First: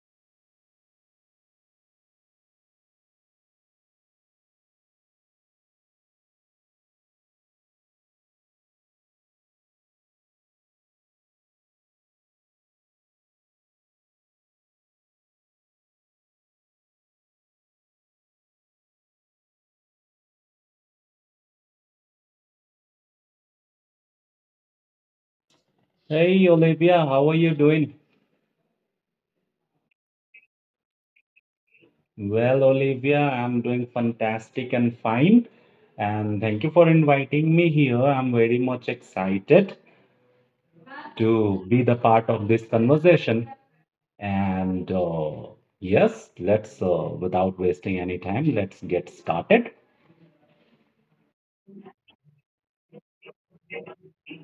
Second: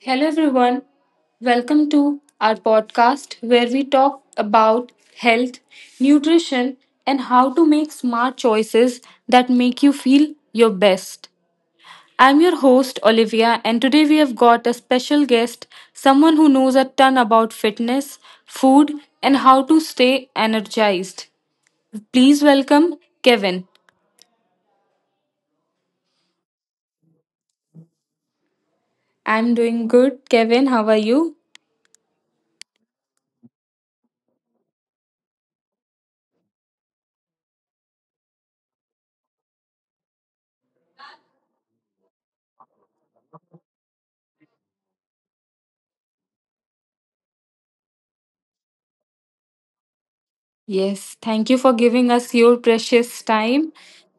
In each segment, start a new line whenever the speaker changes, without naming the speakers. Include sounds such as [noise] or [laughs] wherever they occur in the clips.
Hello, everyone. Welcome to our podcast where we talk about health, nutrition, and how to make smart choices that make you feel your best. I'm your host, Olivia, and today we have got a special guest, someone who knows a ton about fitness, food, and how to stay energized. Please welcome Kevin.
Hey Olivia, how are you doing?
I'm doing good. Kevin, how are you?
Well, Olivia, I'm doing fantastic and fine. And thank you for inviting me here. I'm very much excited to be the part of this conversation. And uh, Without wasting any time, let's get started.
Yes, thank you for giving us your precious time.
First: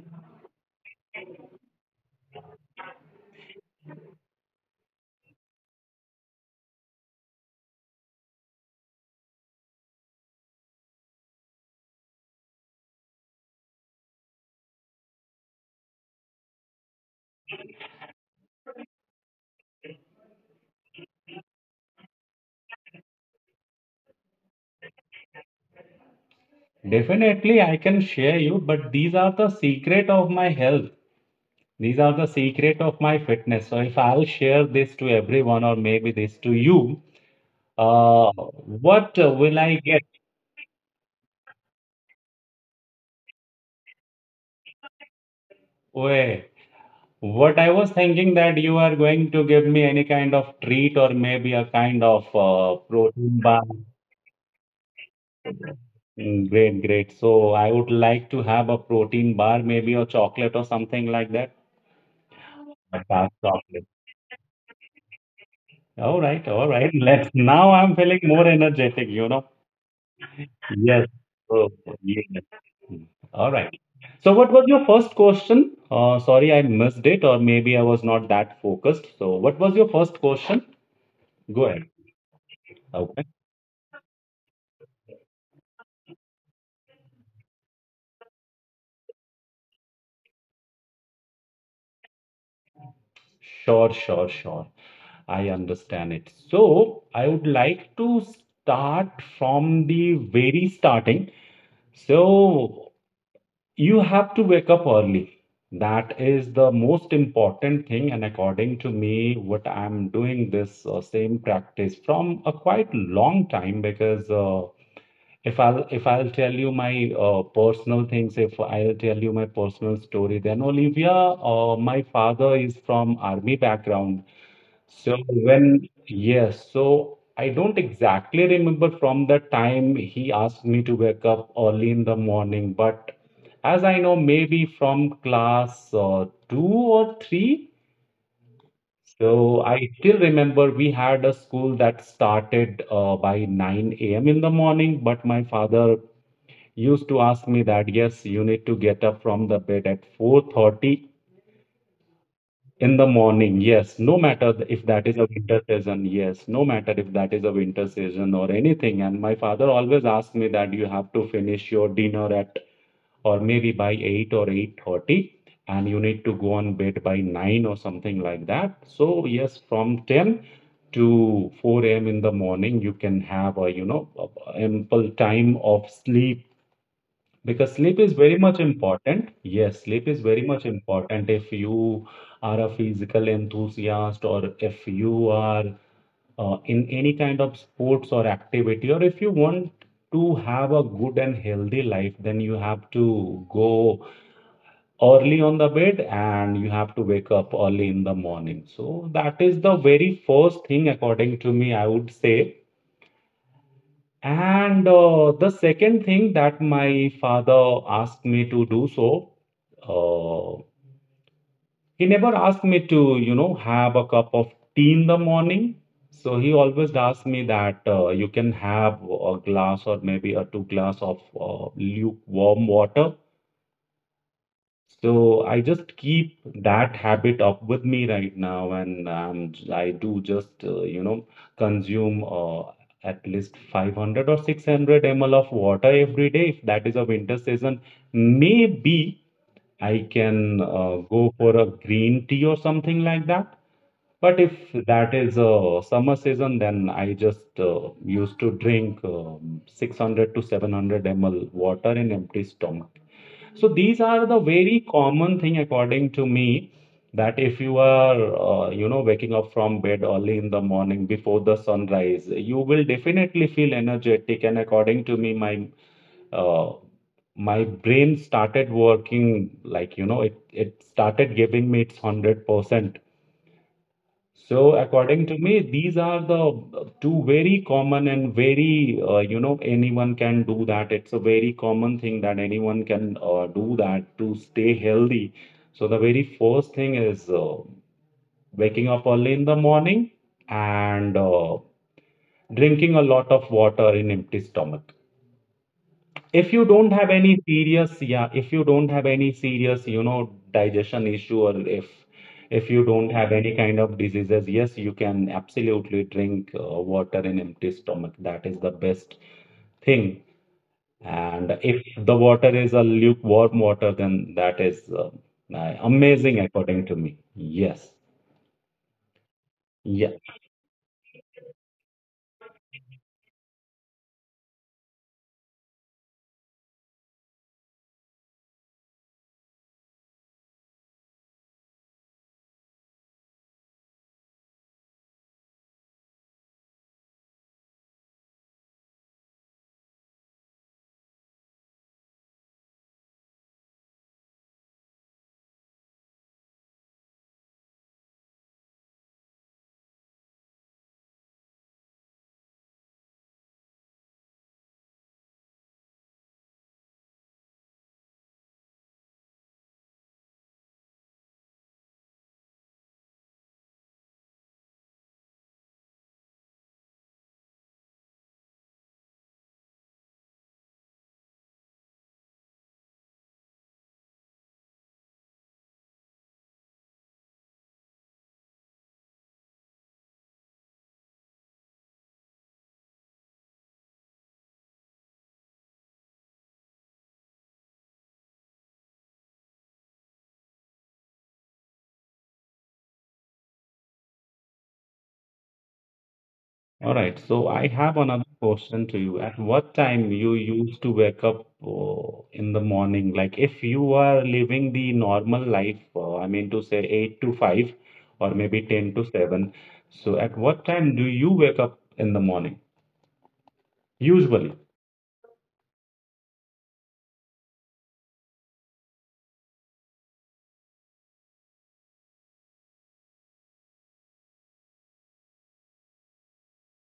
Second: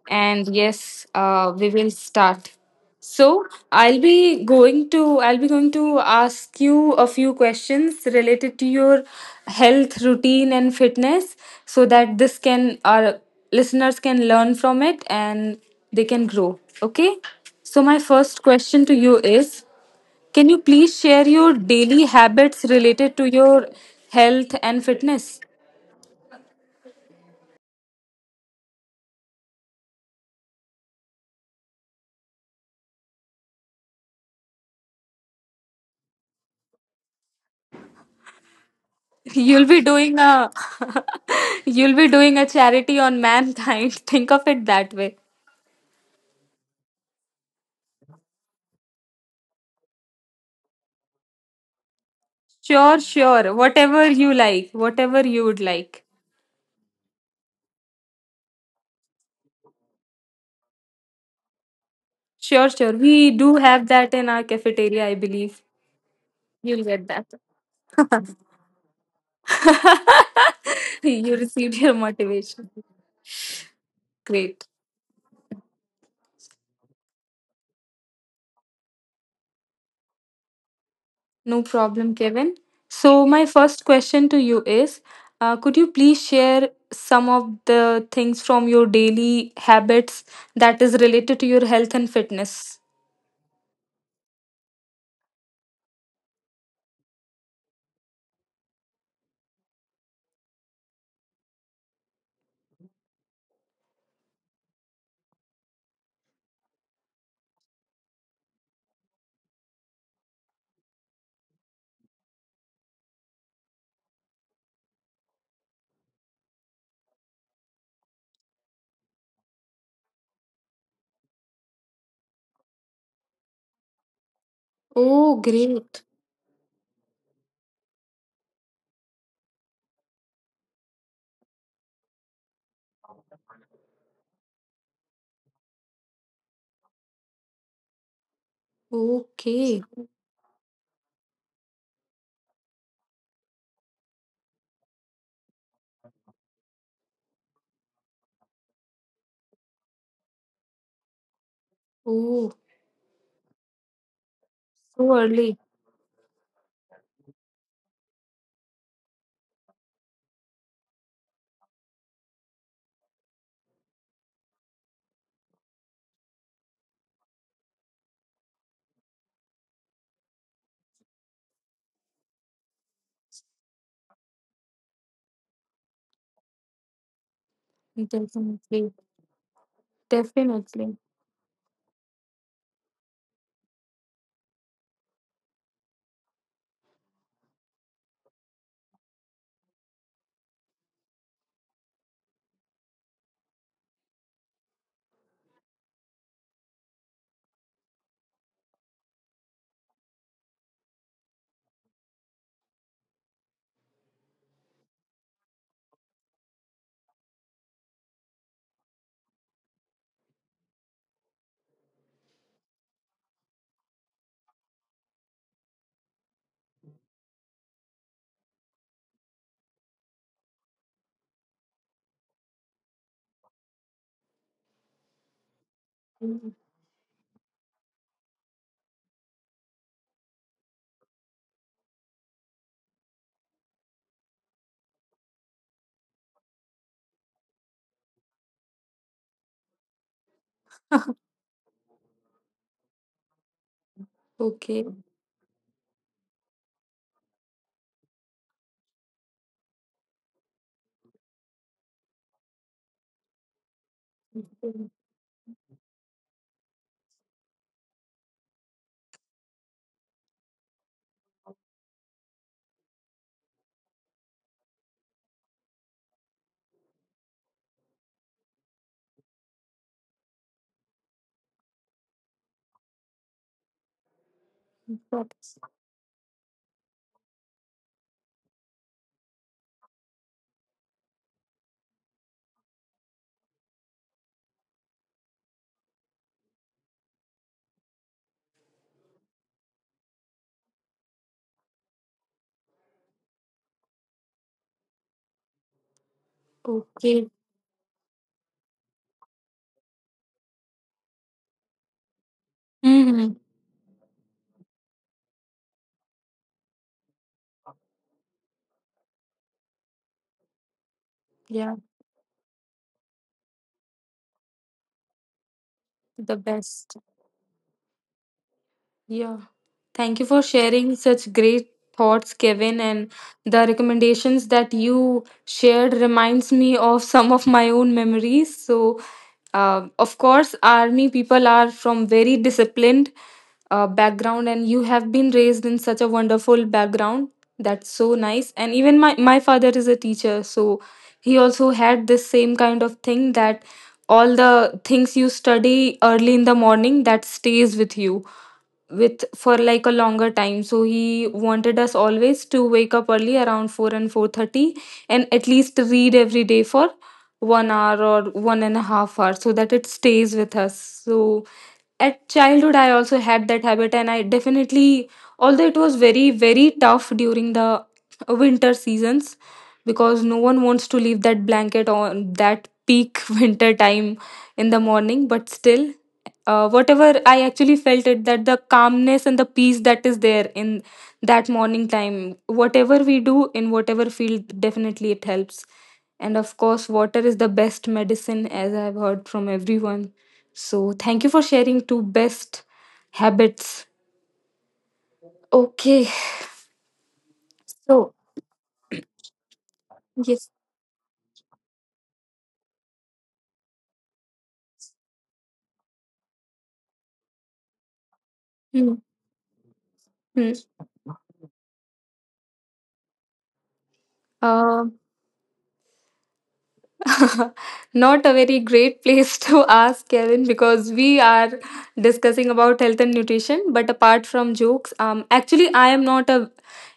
And yes, we will start. So I'll be going to ask you a few questions related to your health routine and fitness, so that this can our listeners can learn from it and they can grow. Okay. So my first question to you is, can you please share your daily habits related to your health and fitness?
Definitely, I can share you, but these are the secret of my health. These are the secret of my fitness. So if I'll share this to everyone or maybe this to you, Uh, what will
You'll
I
be
get?
doing a [laughs] you'll be doing a charity on mankind. [laughs] Think of it that way.
Wait, what I was thinking that you are going to give me any kind of treat or maybe a kind of
Sure,
protein
sure.
bar.
Whatever you like, whatever you would like.
Great, great. So I would like to have a protein bar, maybe a chocolate or something like that.
Sure, sure.
A
We
dark
do have
chocolate.
that in our cafeteria, I believe.
All right, all
You'll
right.
get that.
Let's now I'm feeling more energetic, you know.
[laughs]
Yes.
You received
Oh,
your
yes.
motivation.
All right. So, what
Great.
was your first question? Sorry, I missed it, or maybe I was not that focused. So, what was your first question?
No
Go ahead.
problem, Kevin. So,
Okay.
my first question to you is, could you please share some of the things from your daily habits that is related to your health and fitness?
Sure, sure, sure. I understand it. So, I would like to start from the very starting. So, you have to wake up early. That is the most important thing. And according to me, what I'm doing this same practice from a quite long time because if I'll tell you my personal things, if I'll tell you my personal story, then Olivia, my father is from army background, so
Oh, great.
when, yes, so I don't exactly remember from the time he asked me to wake up early in the morning, but as I know, maybe from class two or three.
Okay.
So I still remember we had a school that started by 9 a.m. in the morning, but my father used to ask me that, yes, you need to get up from the bed at 4:30
Oh,
in the morning, yes. No matter if
so
that is a
early.
winter season, yes. No matter if that is a winter season or anything. And my father always asked me that you have to finish your dinner at or maybe by 8 or 8:30, and you need to go on bed by 9 or something like that. So yes, from 10 to 4 a.m. in the morning, you can have a, you know, a ample time of sleep because sleep is very much
Definitely.
important. Yes, sleep is very much
Definitely.
important if you are a physical enthusiast or if you are in any kind of sports or activity, or if you want to have a good and healthy life, then you have to go early on the bed and you have to wake up early in the morning. So that is the very first thing, according to me, I would say. And uh, the second thing that my father asked me to do so, uh, he never asked me to, you know, have a cup of tea in the morning. So he always asked me that you can have a glass or maybe a two glass of lukewarm water, so I just
Mm.
keep that habit up with me right now, and I do just you know consume at least 500 or 600 ml of water every day. If that is a winter season, maybe I can go for a green tea or something like that. But if
Okay.
that is a summer season, then I just used to drink 600 to 700 ml water in empty stomach. So these are the very common thing according to me that if you are you know waking up from bed early in the morning before the sunrise, you will definitely feel energetic. And according to me, my uh, my brain started working like, you know, it started giving me its 100%. So,
But—
according to me, these are the two very common and very, you know, anyone can do that. It's a very common thing that anyone can do that to stay healthy. So, the very first thing is waking up early in the morning and drinking a lot of water in empty stomach. If you don't have
Okay.
any serious, Yeah, if you don't have any serious, you know, digestion issue or if you don't
Hmm.
have any kind of diseases, yes, you can absolutely drink water in empty stomach. That is the best thing. And
Yeah,
if the water is a lukewarm water, then that is
the
amazing
best.
according to me. Yes.
Yeah. Thank you
Yeah.
for sharing such great thoughts, Kevin. And the recommendations that you shared reminds me of some of my own memories. So, of course, army people are from very disciplined background, and you have been raised in such a wonderful background. That's so nice. And even my father is a teacher, so he also had this same kind of thing that all the things you study early in the morning that stays with you with for like a longer time, so he wanted us always to wake up early around 4 and 4:30 and at least read every day for 1 hour or 1.5 hour so that it stays with us. So at childhood I also had that habit, and I definitely, although it was very very tough during the winter seasons because no one wants to leave that blanket on that peak [laughs] winter time in the morning, but still, whatever I actually felt it, that the calmness and the peace that is there in that morning time, whatever we do in whatever field, definitely it helps. And of course, water is the best medicine, as I've heard from everyone. So, thank you for sharing two best habits. Okay,
All right. So I have
so
another question to you. At what time you
yes.
used to wake up in the morning? Like if you are living the normal life, I mean to say 8 to 5 or maybe
Hmm,
10 to 7. So at
hmm.
what time do you wake up in the morning? Usually.
Uh, [laughs] Not a very great place to [laughs] ask, Kevin, because we are discussing about health and nutrition. But apart from jokes, actually, I am not a.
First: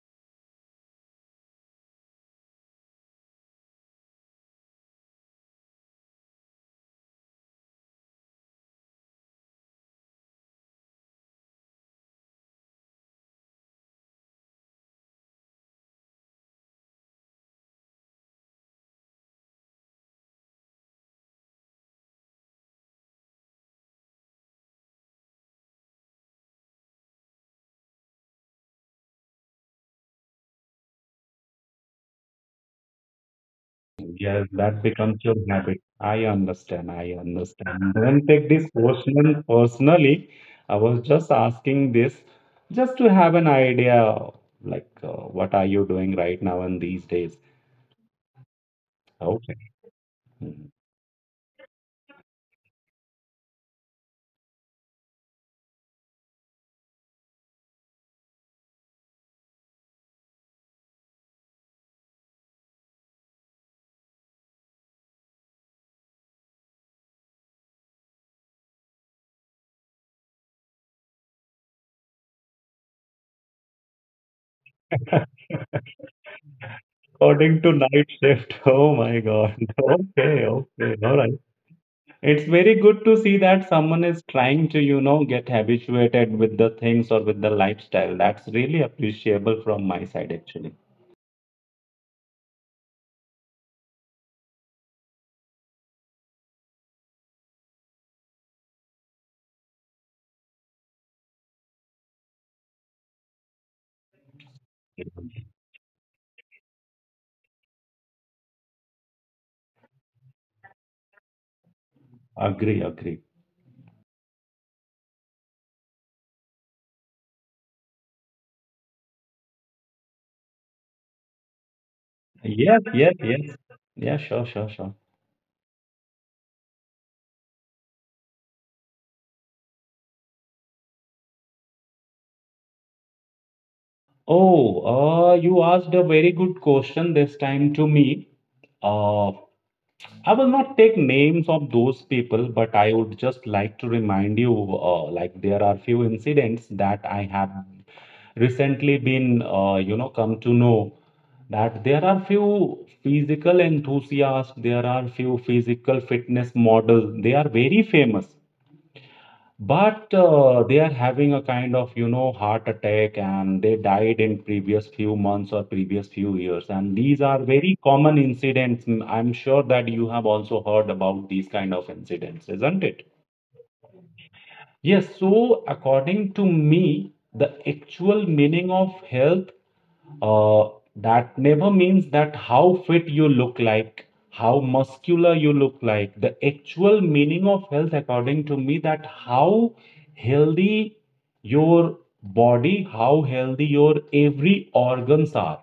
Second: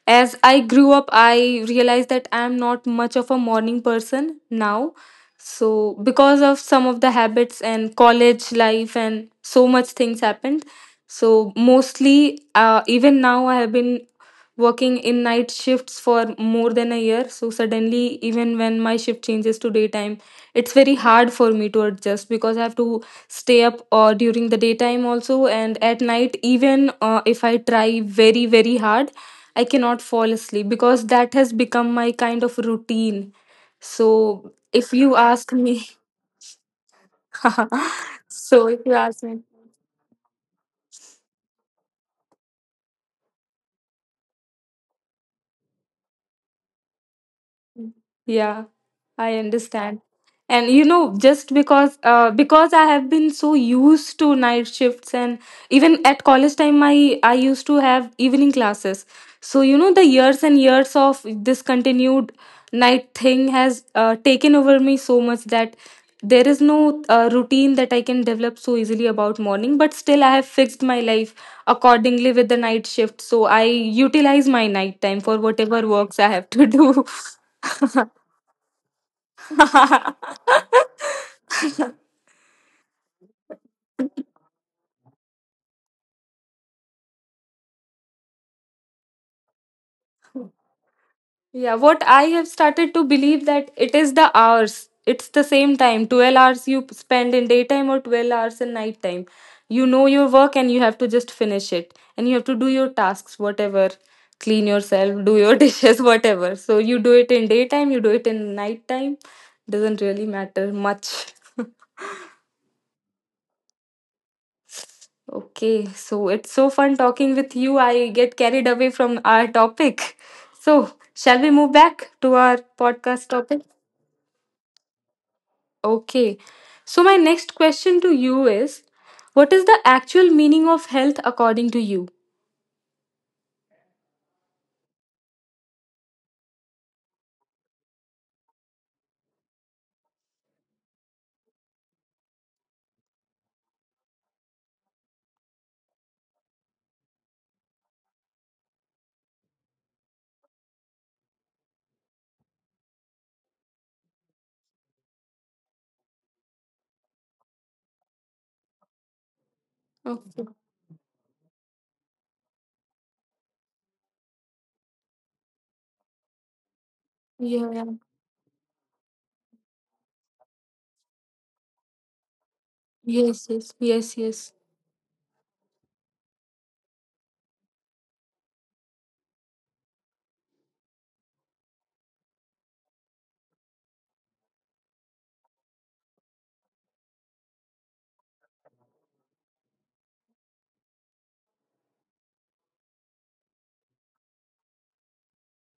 As I grew up, I realized that I am not much of a morning person now. So because of some of the habits and college life and so much things happened. So mostly, even now, I have been working in night shifts for more than a year, so suddenly, even when my shift changes to daytime, it's very hard for me to adjust because I have to stay up during the daytime also, and at night even if I try very very hard, I cannot fall asleep because that has become my kind of routine. So
Yes,
if
that
you
becomes your
ask me,
habit. I understand. I
[laughs]
understand. Don't take
so if
this
you ask me,
question personally. I was just asking this just to have an idea, like what are you doing right now and these days?
yeah, I
Okay.
understand. And you
Mhm.
know, just because I have been so used to night shifts, and even at college time I used to have evening classes. So you know, the years and years of this continued night thing has taken over me so much that there is no routine that I can develop so easily about morning, but still I have fixed my life accordingly with the night shift. So I utilize my night time for
[laughs]
whatever works I have to do.
According to
[laughs]
night shift. [laughs] Oh my God. [laughs] Okay, okay. All
[laughs]
right. It's very good to see that someone is trying to, you know, get habituated with the things or with the lifestyle. That's really appreciable from my side, actually.
Yeah, what I have started to believe that it is the hours. It's the same time. 12 hours you spend in daytime or 12 hours in nighttime. You know your work and you have to just finish it. And you have to do your tasks, whatever. Clean yourself, do your [laughs] dishes, whatever. So you do it in daytime, you do it in nighttime. Doesn't really matter much. [laughs]
Agree, agree.
Okay, so it's so fun talking with you. I get carried away from our topic. So, shall we move back to our
Yep, yep,
podcast
yep.
topic?
Yeah, sure, sure, sure.
Okay. So, my next question to you is, what is the actual meaning of health according to you?
Oh, you asked a very good question this time to me. Uh, I will not take names of those people, but I would just like to remind you, like there are few incidents that I have recently been, you know, come to know that there are few physical enthusiasts, there are few physical fitness models. They are very famous. but
Okay.
uh, they are having a kind of, you know, heart attack and they died in previous few months or previous few years, and these are
Yeah, yeah.
very common incidents. Mm, I'm sure that you have also heard about these kind of incidents, isn't it?
Yes, yes, yes, yes.
Yes, so according to me, the actual meaning of health, uh, that never means that how fit you look like, how muscular you look like. The actual meaning of health, according to me, that how healthy your body, how healthy your every organs are.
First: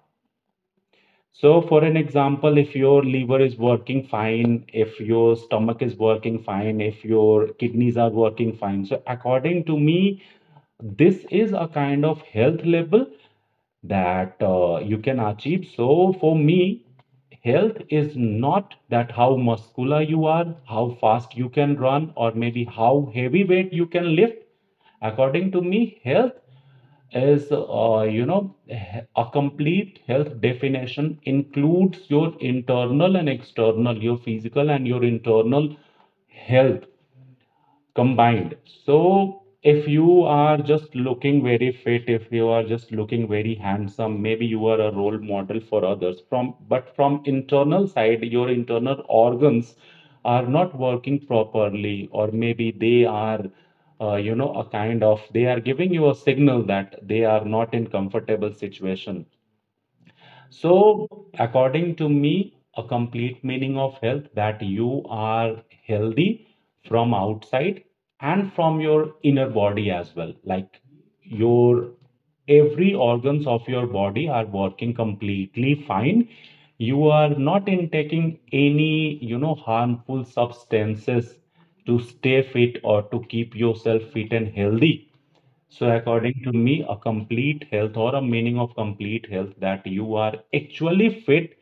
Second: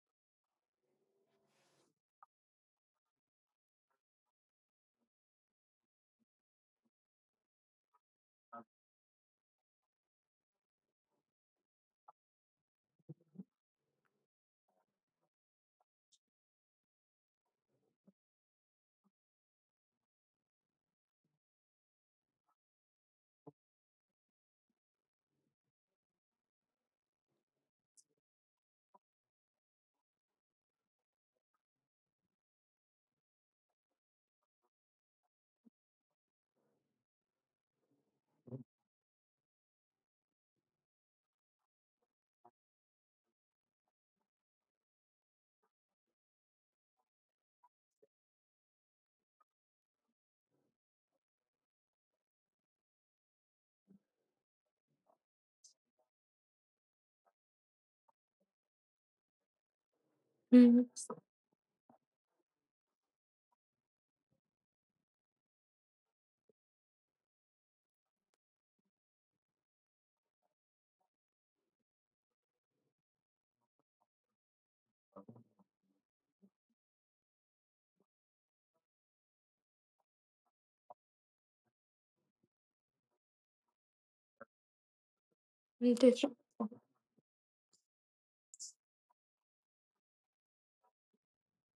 So, for an example, if your liver is working fine, if your stomach is working fine, if your kidneys are working fine. So, according to me, this is a kind of health level that you can achieve. So, for me, health is not that how muscular you are, how fast you can run, or maybe how heavy weight you can lift. According to me, health is, you know, a complete health definition includes your internal and external, your physical and your internal health combined. So if you are just looking very fit, if you are just looking very handsome, maybe you are a role model for others from but from internal side, your internal organs are not working properly, or maybe they are you know, a kind of they are giving you a signal that they are not in comfortable situation. So, according to me, a complete meaning of health that you are healthy from outside and from your inner body as well. Like your every organs of your body are working completely fine. You are not intaking any, you know, harmful substances to stay fit or to keep yourself fit and healthy. So,
Mm-hmm.
according to me, a complete health or a meaning of complete health that you are actually fit,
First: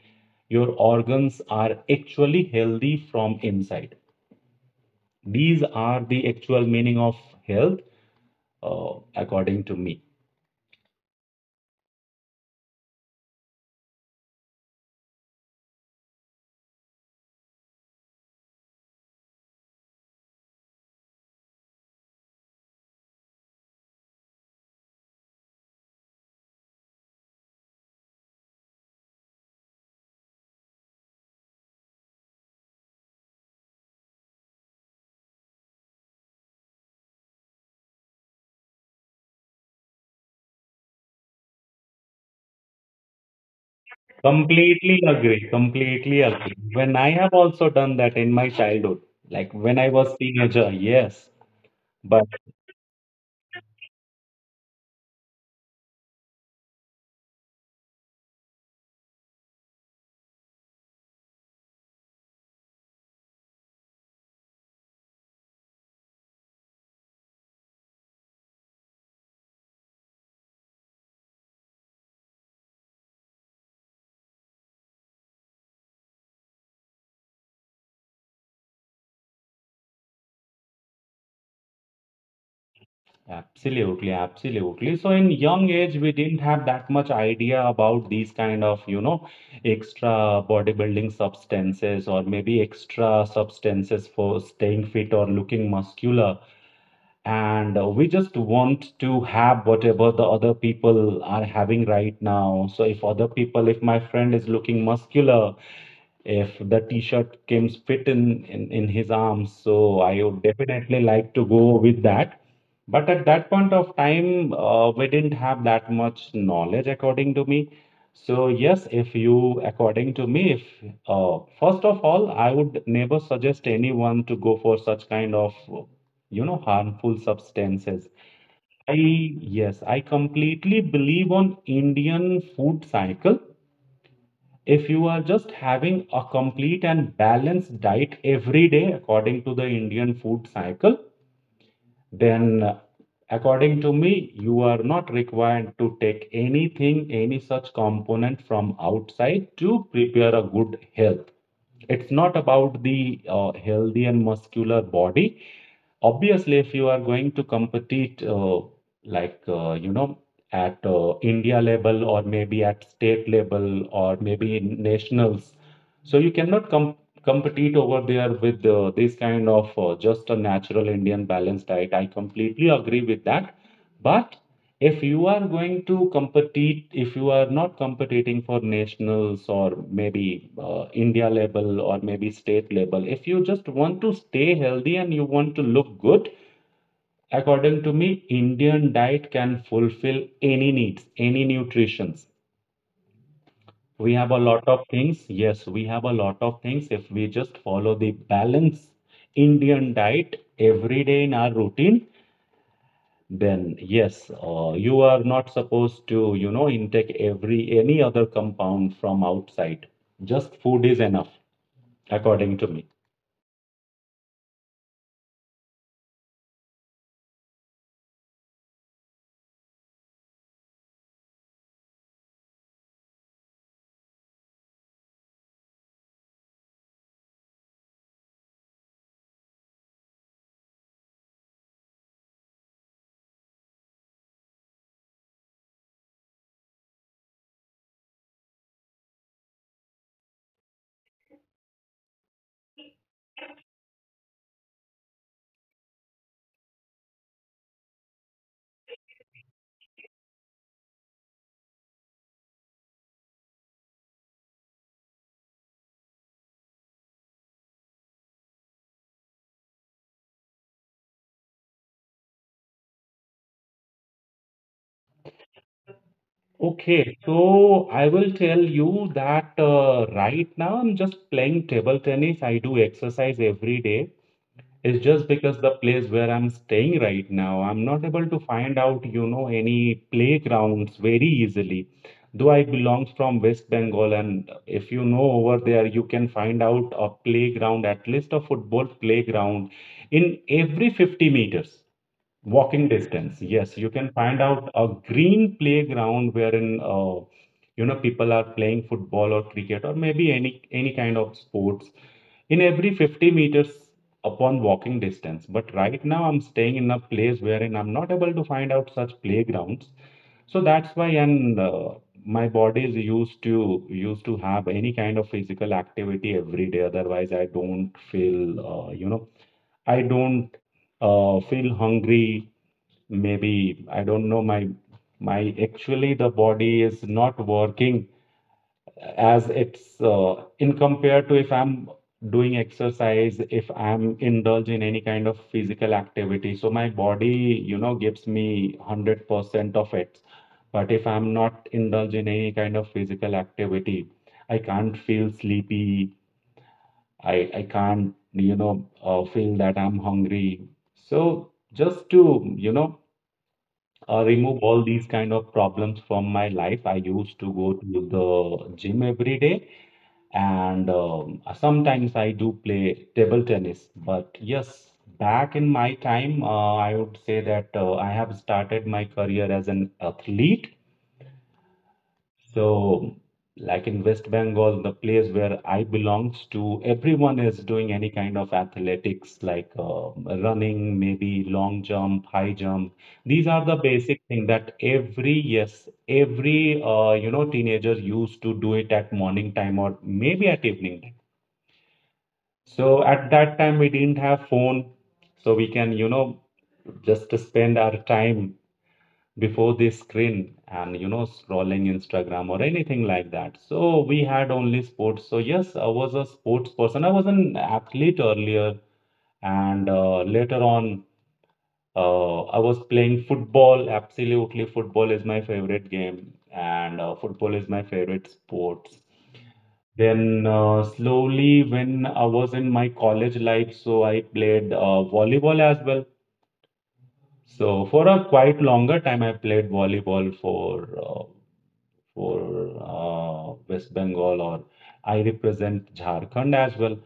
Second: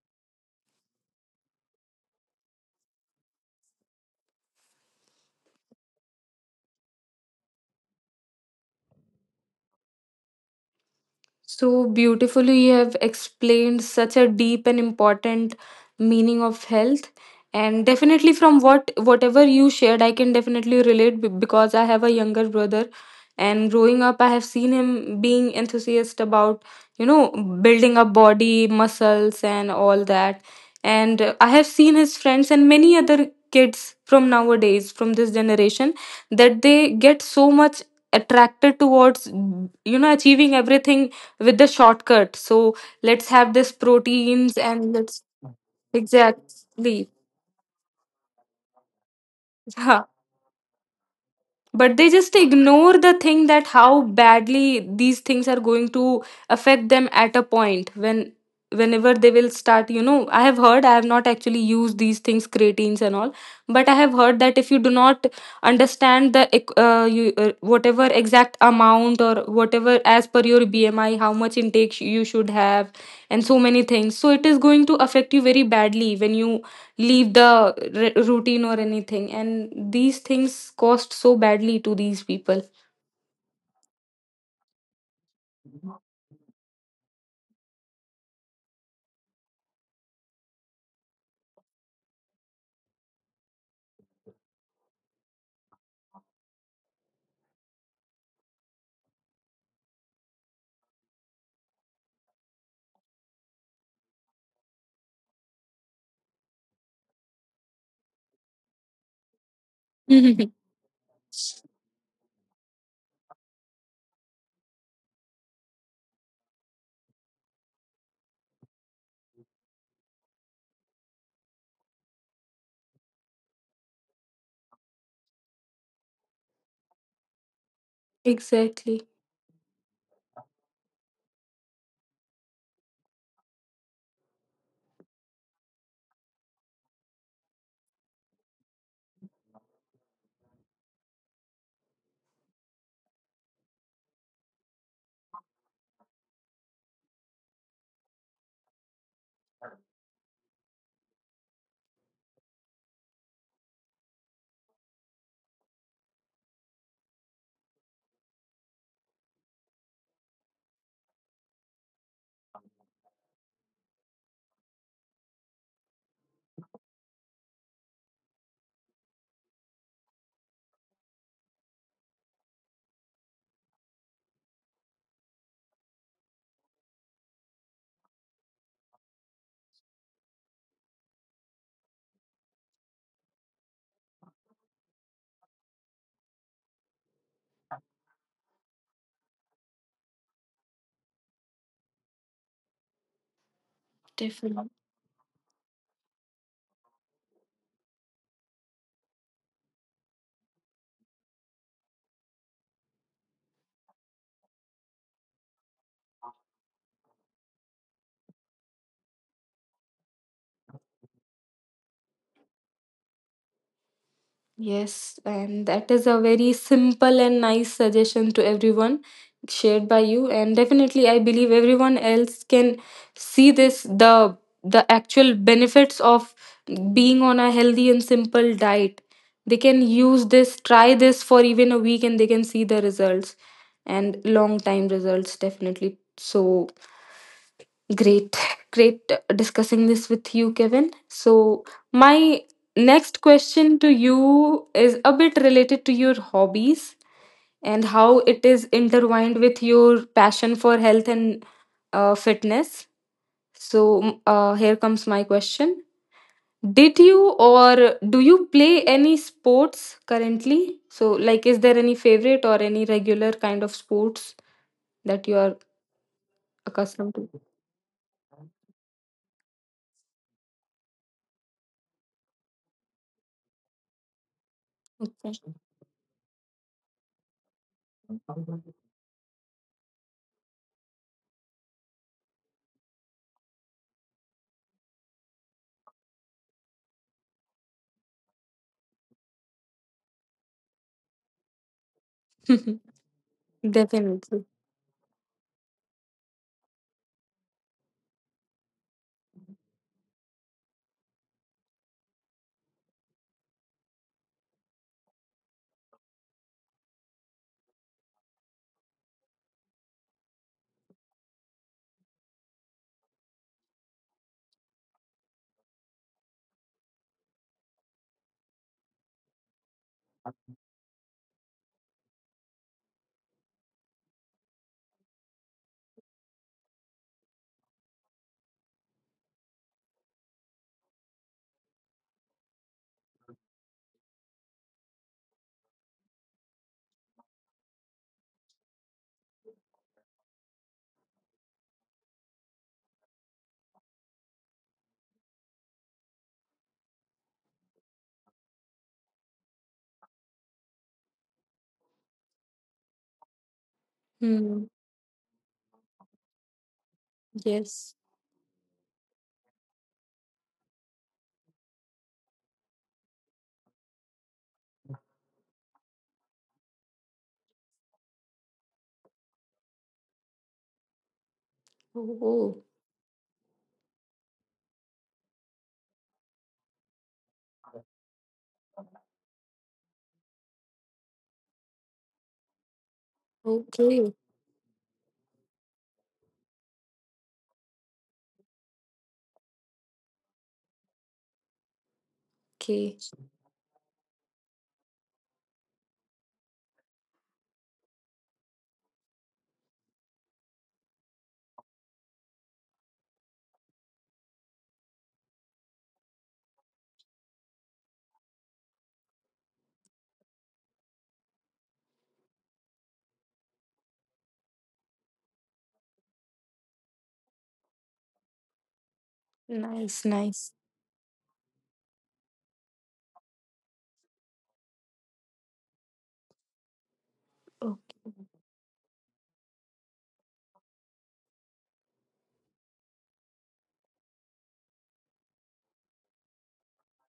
your organs are actually healthy from inside. These are the actual meaning of health, according to me.
So beautifully, you have explained such a deep and important meaning of health. And definitely, from whatever you shared, I can definitely relate because I have a younger brother, and growing up, I have seen him being enthusiastic about you know building up body, muscles, and all that. And I have seen his friends and many other kids from nowadays, from this generation, that they get so much attracted towards achieving everything with the shortcut. So let's have this proteins and
Completely
let's
agree. Completely agree. When
exactly
I have also done that in my childhood, like when I was
[laughs]
teenager, yes.
but they
But.
just ignore the thing that how badly these things are going to affect them at a point when, whenever they will start, I have heard, I have not actually used these things, creatines and all, but I have heard that if you do not understand whatever exact amount or whatever as per your BMI, how much intake you should have, and so many things, so it is going to affect you very badly when you leave the routine or anything, and these things cost so badly to these people.
Absolutely, absolutely. So in young age, we didn't have that much idea about these kind of, you know, extra bodybuilding substances or maybe extra substances for staying fit or looking muscular. And we just want to have whatever the other people are having right now. So if other people, if my friend is looking muscular, if the t-shirt came fit in his arms, so I would
[laughs]
definitely like to go with that. But at that point of time, we didn't have that much knowledge according to me. So yes, if you, according to me, if first of all I would never suggest anyone to go for such kind of, you know, harmful substances. I,
Exactly.
yes, I completely believe on Indian food cycle. If you are just having a complete and balanced diet every day according to the Indian food cycle, then according to me, you are not required to take anything, any such component from outside to prepare a good health. It's not about the healthy and muscular body. Obviously, if you are going to compete, like at India level or maybe at state level or maybe in nationals, so you cannot compete over there with this kind of, just a natural Indian balanced diet. I completely agree with that. But if you are going to compete, if you are not competing for nationals or maybe India level or maybe state level, if you just want to stay healthy and you want to look good, according to me, Indian diet can fulfill any needs, any nutritions. We have a
Definitely.
lot of things. Yes, we have a lot of things. If we just follow the balance Indian diet every day in our routine, then yes, you are not supposed to, intake every any other compound from outside. Just food is enough, according to me.
Yes, and that is a very simple and nice suggestion to everyone shared by you. And definitely, I believe everyone else can see this the actual benefits of being on a healthy and simple diet. They can use this, try this for even a week, and they can see the results and long time results definitely. So, great, great discussing this with you, Kevin. So, my next question to you is a bit related to your hobbies and how it is intertwined with your passion for health and fitness. So, here comes my question. Did you or do you play any sports currently? So, like, is there any favorite or any regular kind of sports that you are accustomed
Okay,
to?
so I will tell you that right now I'm just playing table tennis. I do exercise every day. It's just because the place where I'm staying right now, I'm not able to
Okay.
find out, any playgrounds very easily. Though I belong from West Bengal, and if you know over there, you can find out a playground, at least a football playground, in every 50 meters.
[laughs]
Walking distance. Yes, you can
Definitely.
find out a green playground wherein people are playing football or cricket or maybe any kind of sports in every 50 meters upon walking distance. But right now I'm staying in a place wherein I'm not able to find out such playgrounds. So that's why, and my body is used to have any kind of physical activity every day. Otherwise, I don't feel I don't feel hungry. Maybe I don't know my actually the body is not working as it's, in compared to if I'm doing exercise, if I'm indulge in any kind of physical activity. So my body, gives me 100% of it. But if I'm not indulge in any kind of physical activity, I can't feel sleepy. I can't, feel that I'm hungry. So just to, remove
Hmm.
all these kind of problems from my life, I used to go
Yes.
to the gym every day, and sometimes I do play table tennis. But yes, back in my time, I would say that I have started my career as an athlete.
Oh.
So, like in West Bengal, the place where I belongs to, everyone is doing any kind of athletics like running, maybe long jump, high jump. These are the
Okay.
basic thing that every, yes, every teenager used to do it at morning time or maybe at evening time.
Okay.
So at that time we didn't have phone, so we can, just spend our time before this screen and scrolling Instagram or anything like that. So we had only sports. So yes, I was a sports person. I was an athlete earlier, and later on, I was playing football. Absolutely, football is my favorite game, and football is my favorite sports.
Nice.
Then
Nice.
slowly, when I was in my college life, so I played volleyball as well. So
Okay.
for a quite longer time, I played volleyball for uh, for West Bengal, or I represent Jharkhand as well.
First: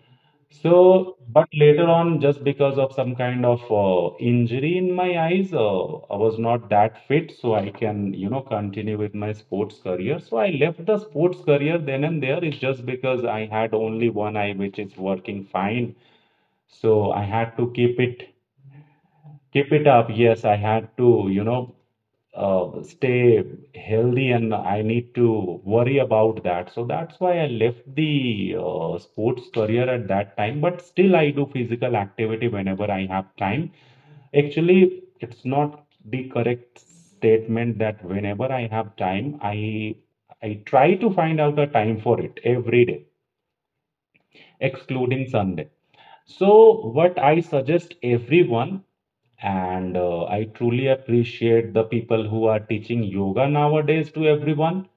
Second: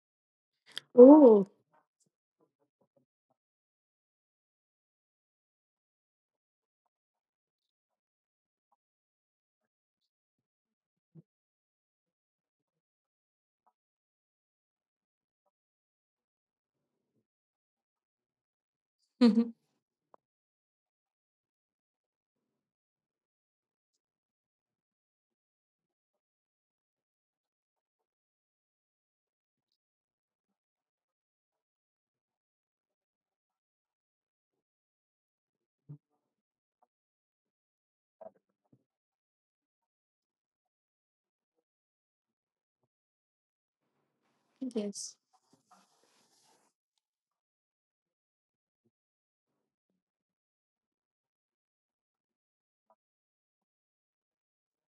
So, but
Oh.
later on, just because of some kind of injury in my eyes, I was not that fit, so I can, continue with my sports career. So I left the sports career then and there. It's just because I had only one eye, which is working fine. So I had to keep it,
[laughs]
keep it up. Yes, I had to, stay healthy and I need to worry about that. So that's why I left the sports career at that time. But still, I do physical activity whenever I have time. Actually, it's not the correct statement that whenever I have time, I try to find out a time for it every day,
Yes.
excluding Sunday. So, what I suggest everyone, and I truly appreciate the people who are teaching yoga nowadays to everyone.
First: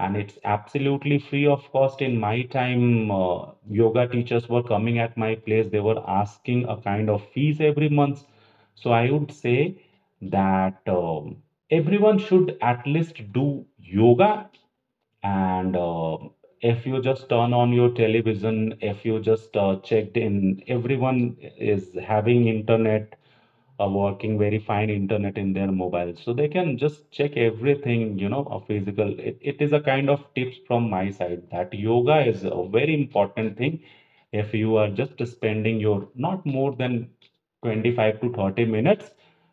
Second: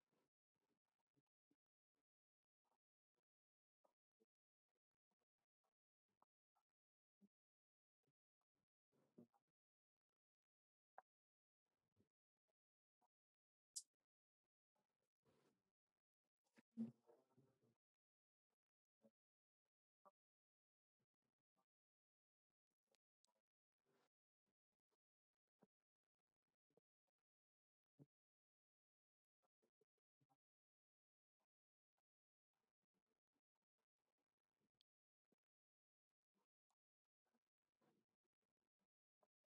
And it's absolutely free of cost. In my time, yoga teachers were coming at my place. They were asking a kind of fees every month. So I would say that everyone should at least do yoga. And if you just turn on your television, if you just checked in, everyone is having internet, working very fine internet in their mobile, so they can just check everything, a physical, it is a kind of tips from my side that yoga is a very important thing if you are just spending your not more than 25 to 30 minutes,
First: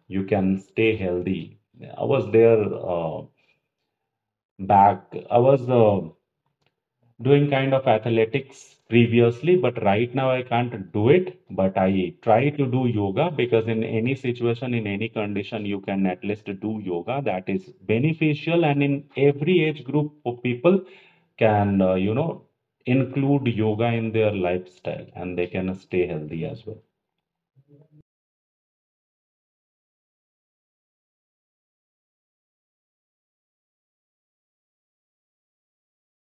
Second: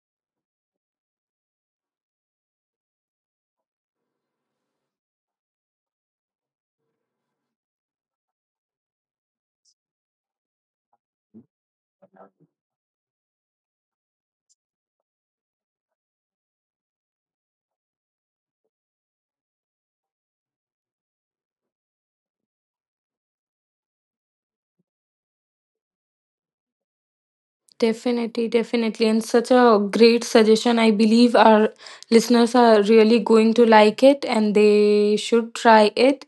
you can stay healthy. I was there, uh, back, I was doing kind of athletics previously, but right now I can't do it. But I try to do yoga because in any situation, in any condition, you can at least do yoga that is beneficial. And in every age group of people can, include yoga in their lifestyle and they can stay healthy as well.
Definitely, definitely. And such a great suggestion. I believe our listeners are really going to like it and they should try it.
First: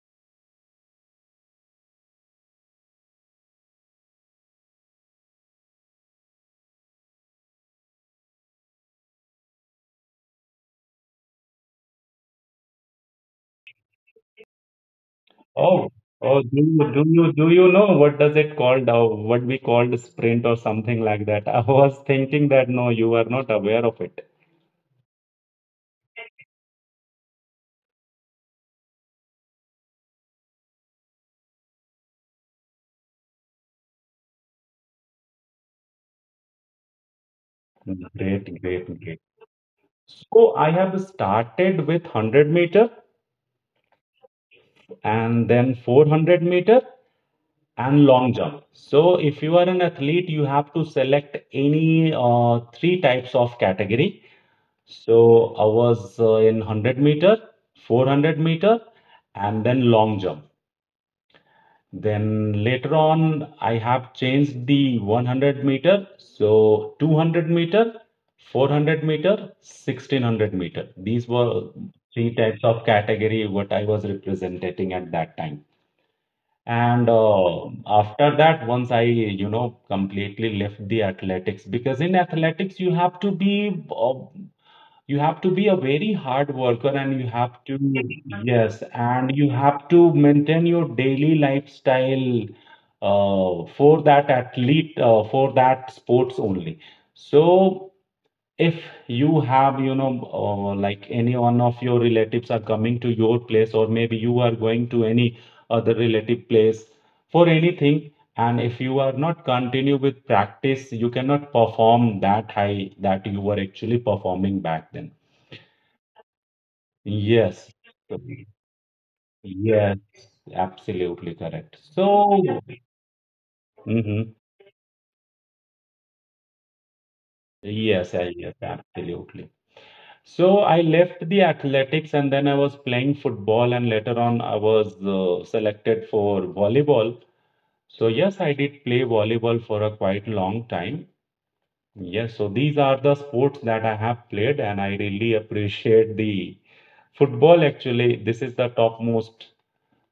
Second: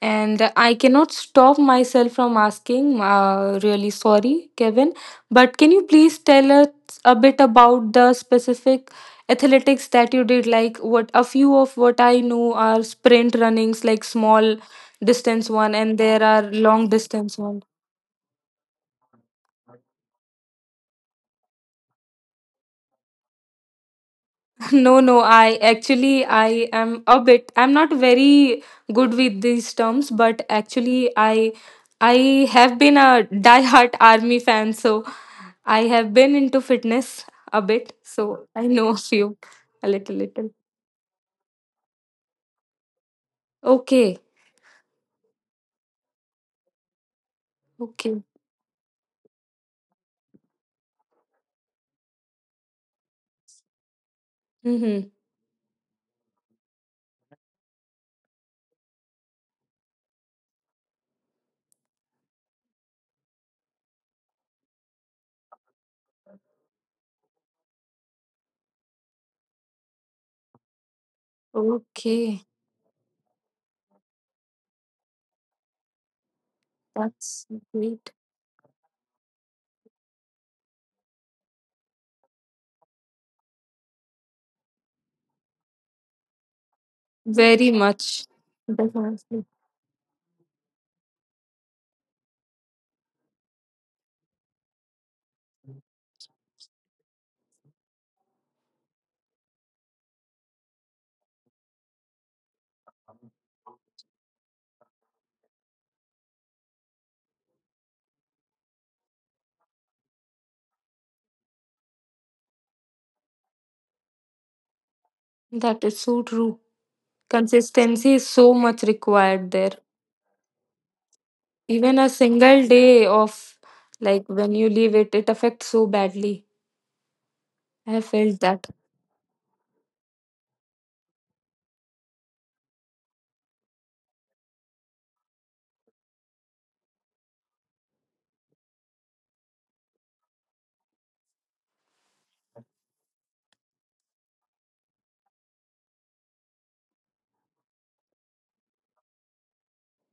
And I cannot stop myself from asking, really sorry, Kevin, but can you please tell us a bit about the specific athletics that you did? Like, what a few of what I know are sprint runnings, like small distance one,
Oh,
and there
oh,
are long distance
do
one.
you know what does it called, what we called sprint or something like that? [laughs] I was thinking that no, you are not aware of it.
[laughs] No, no, I actually, I am a bit, I'm not very good with these terms, but actually I have been a diehard army fan, so I have been into fitness a bit, so
Great,
I know
great,
[laughs] a
great.
few, a little little.
So I have started with 100 meter
Okay.
and then 400 meter and
Okay.
long jump. So if you are an athlete, you have to select any three types of category.
Mm-hmm.
So I was, in 100 meter, 400 meter, and then long jump. Then later on, I have changed the 100 meter, so 200 meter, 400 meter, 1,600 meter. These were three
Okay.
types of category what I was representing at that time. And
That's great.
after that, once I, completely left the athletics, because in athletics you have to be a very hard worker and you have
Very
to,
much.
yes, and
Definitely.
you have to maintain your daily lifestyle for that athlete, for that sports only. So if you have, like any one of your relatives are coming to your place or maybe you are going to any other relative place for anything, and if you are not continue with practice, you cannot perform that high that you were actually performing back then.
That is so true.
Yes,
Consistency is so much required there.
yes, absolutely correct.
Even a
So,
single day of, like,
mhm,
when you leave it, it affects so badly. I have
yes,
felt
yes,
that.
absolutely. So I left the athletics and then I was playing football, and later on, I was selected for volleyball. So, yes, I did play volleyball for a quite long time. Yes, so these are the sports that I have played, and I really appreciate the football. Actually, this is the topmost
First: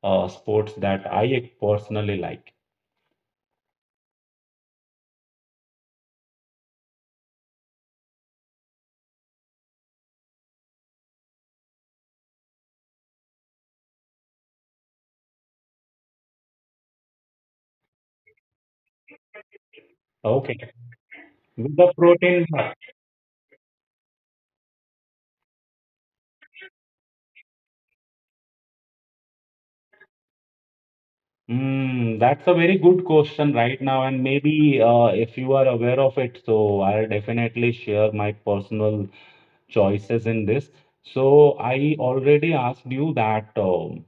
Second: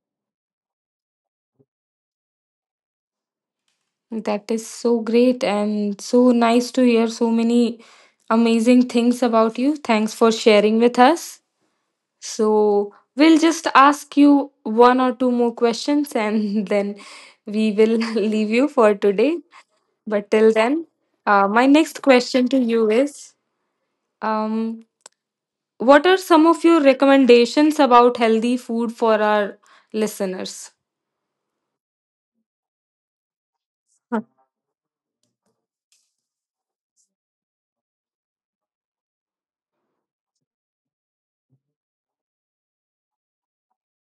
sports that I personally like.
That is so great and so nice to hear so many amazing things about you. Thanks for sharing with us. So, we'll just ask you one or two more questions and [laughs] then we will [laughs] leave you for today. But till
Okay.
then, my
With the
next
protein
question to
bar.
you is. Um, What are some of your recommendations about healthy food for our listeners?
Mm, that's a very good question right now, and maybe if you are aware of it, so I'll definitely share my personal choices in this. So I already asked you that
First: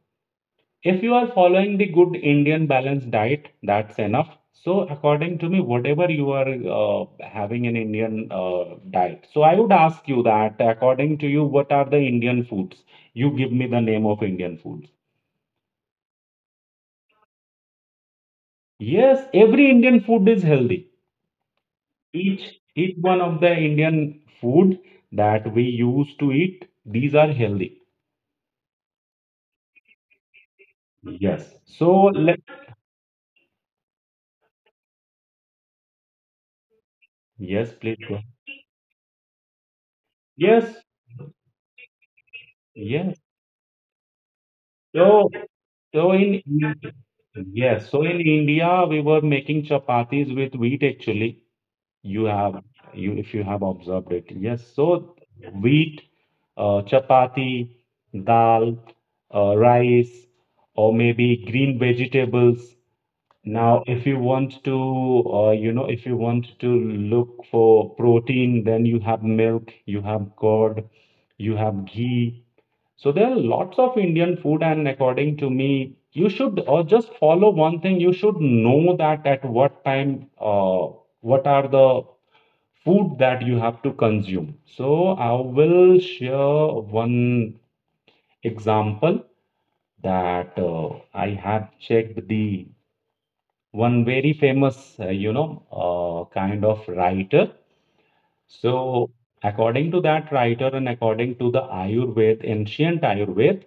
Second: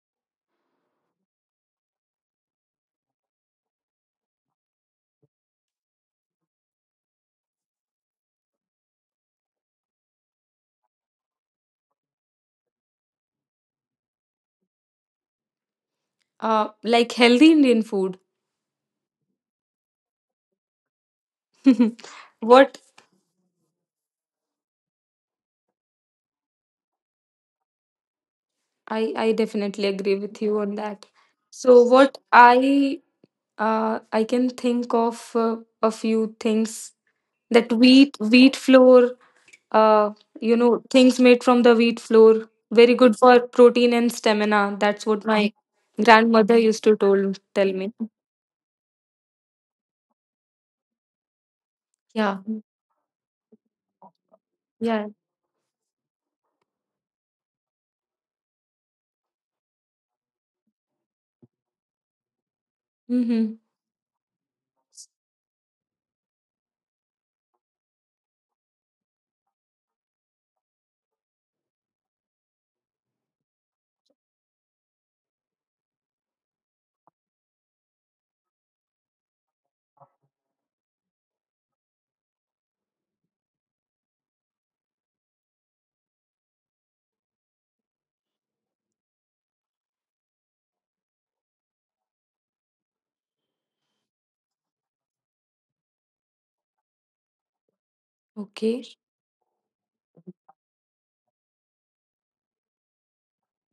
if you are following the good Indian balanced diet, that's enough. So according to me, whatever you are having an Indian diet, so I would ask you that according to you, what are the Indian foods? You give me the name of Indian foods.
Like healthy Indian food.
Yes, every Indian food is healthy.
[laughs]
Each
what
each one of the Indian food that we used to eat, these are healthy.
I definitely agree with you on that.
Yes.
So
So
what
let,
I can think of a few things, that
yes, please
wheat
go.
wheat flour, uh,
Yes,
things made from the wheat flour, very good
yes.
for protein and stamina. That's what
So
my
so in
grandmother used to told tell
yes,
me.
so in India we were making chapatis with wheat actually. You
Yeah.
have, you if you have observed it. Yes.
Yeah.
So wheat, chapati, dal, rice, or maybe green vegetables.
Mm-hmm.
Now, if you want to, if you want to look for protein, then you have milk, you have curd, you have ghee. So there are lots of Indian food, and according to me, you should or just follow one thing. You should know that at what time, what are the food that you have to consume. So I will share one example that I have checked the one very famous, kind of writer.
Okay.
So, according to that writer and according to the Ayurveda, ancient Ayurveda,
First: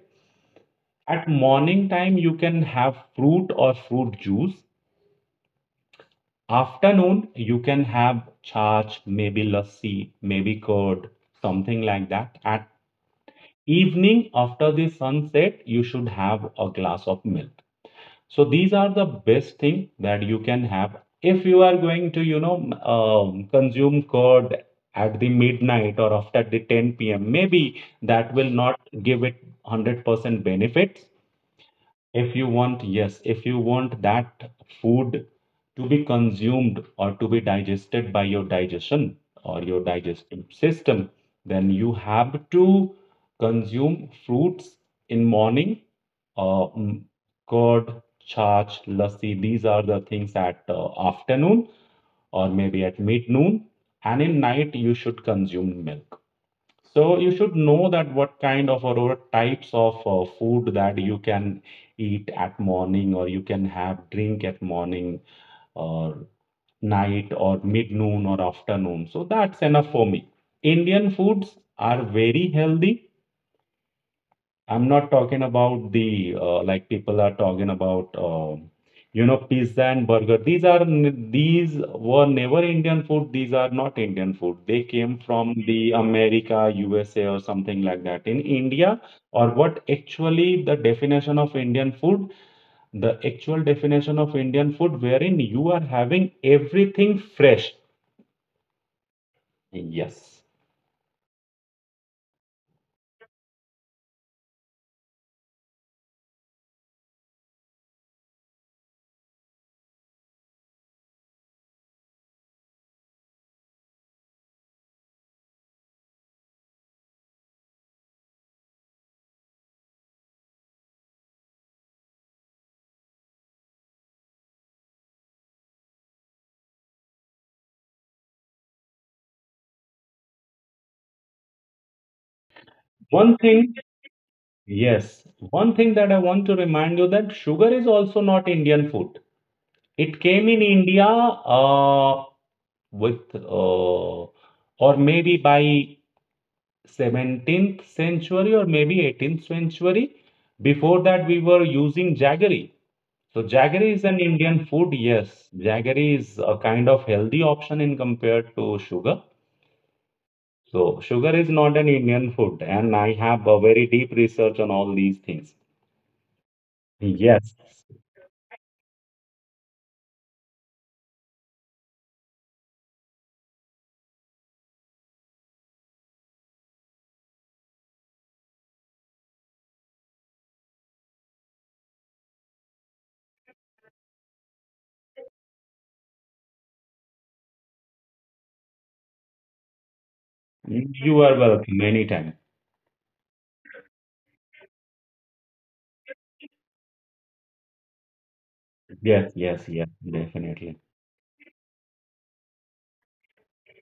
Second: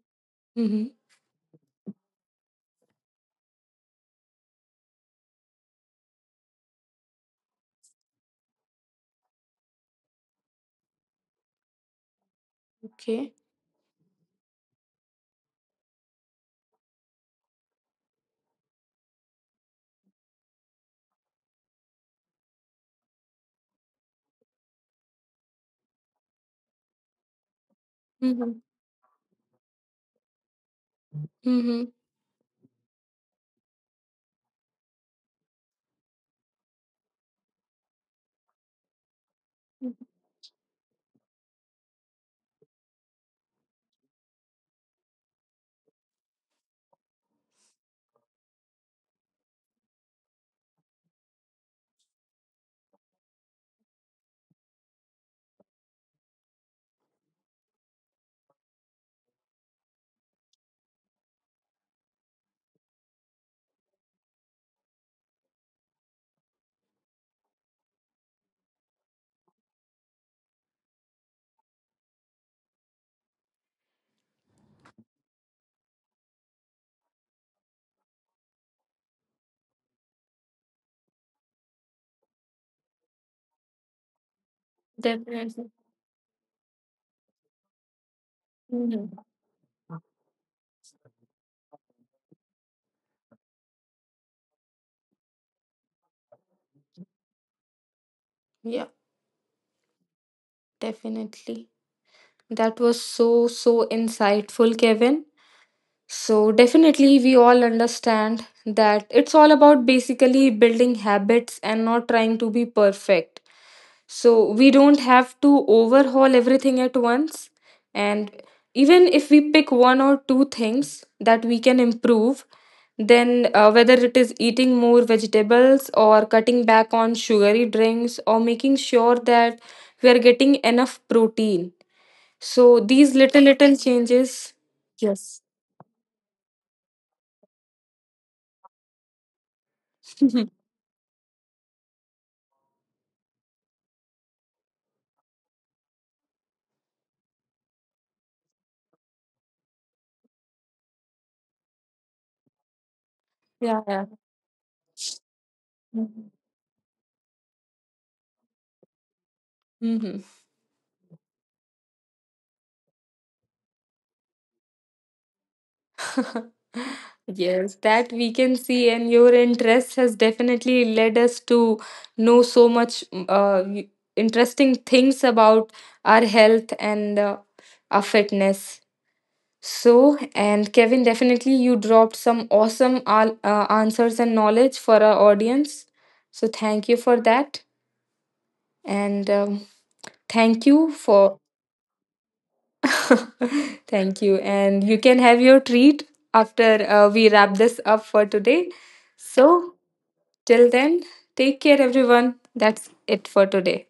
Mm-hmm.
at morning time you can have fruit or fruit juice. Afternoon you can have chach, maybe lassi, maybe curd, something like that. At
Okay.
evening after the sunset you should have a glass of milk. So these are the best thing that you can have if you are going to, consume curd at the midnight or after the 10 p.m. maybe that will
Mm-hmm.
not give it 100% benefits.
Mm-hmm.
If you want, yes, if you want that food to be consumed or to be digested by your digestion or your digestive system, then you have to consume fruits in morning. Uh, mm, curd, chaach, lassi, these are the things at afternoon or maybe at mid noon. And in night, you should consume milk. So you should know that what kind of or what types of food that you can eat at morning or you can have drink at morning or night or mid noon or afternoon. So that's enough for me. Indian foods are very healthy. I'm not talking about the, like people are talking about, pizza and burger. These were never Indian food. These are not Indian food. They came from
Definitely.
the America, USA, or something like that. In India,
Mm-hmm.
or what actually the definition of Indian food? The actual definition of Indian food, wherein you are having everything fresh.
Yeah,
Yes.
definitely. That was so, so insightful, Kevin. So, definitely, we all understand that it's all about basically building habits and not trying to be perfect. So, we don't have to overhaul everything at once. And even if we pick one or two things that we can improve, then, whether it is eating more vegetables or cutting back on sugary drinks or making sure that we are getting enough protein. So, these
One
little,
thing,
little changes.
yes.
Yes.
One thing that I want to remind you that sugar is also not Indian food. It
[laughs] Yeah.
came in India, with, or maybe by 17th century or maybe 18th century. Before that, we were using jaggery. So jaggery is
Yeah.
an Indian food, yes. Jaggery is a kind of healthy option in compared to sugar.
Hmm.
So sugar is not an Indian food, and I have a very deep research on all these things.
[laughs]
Yes,
Yes, that we can see, and your interest has definitely led us to know so much interesting things about our health and our fitness. So, and Kevin, definitely you dropped some awesome answers and knowledge for our audience. So, thank you for that. And thank you
you
for.
are welcome anytime.
[laughs] Thank you. And you can have your treat after we wrap this up for today.
Yes,
So,
yes, yes,
till
definitely.
then, take care, everyone. That's it for today.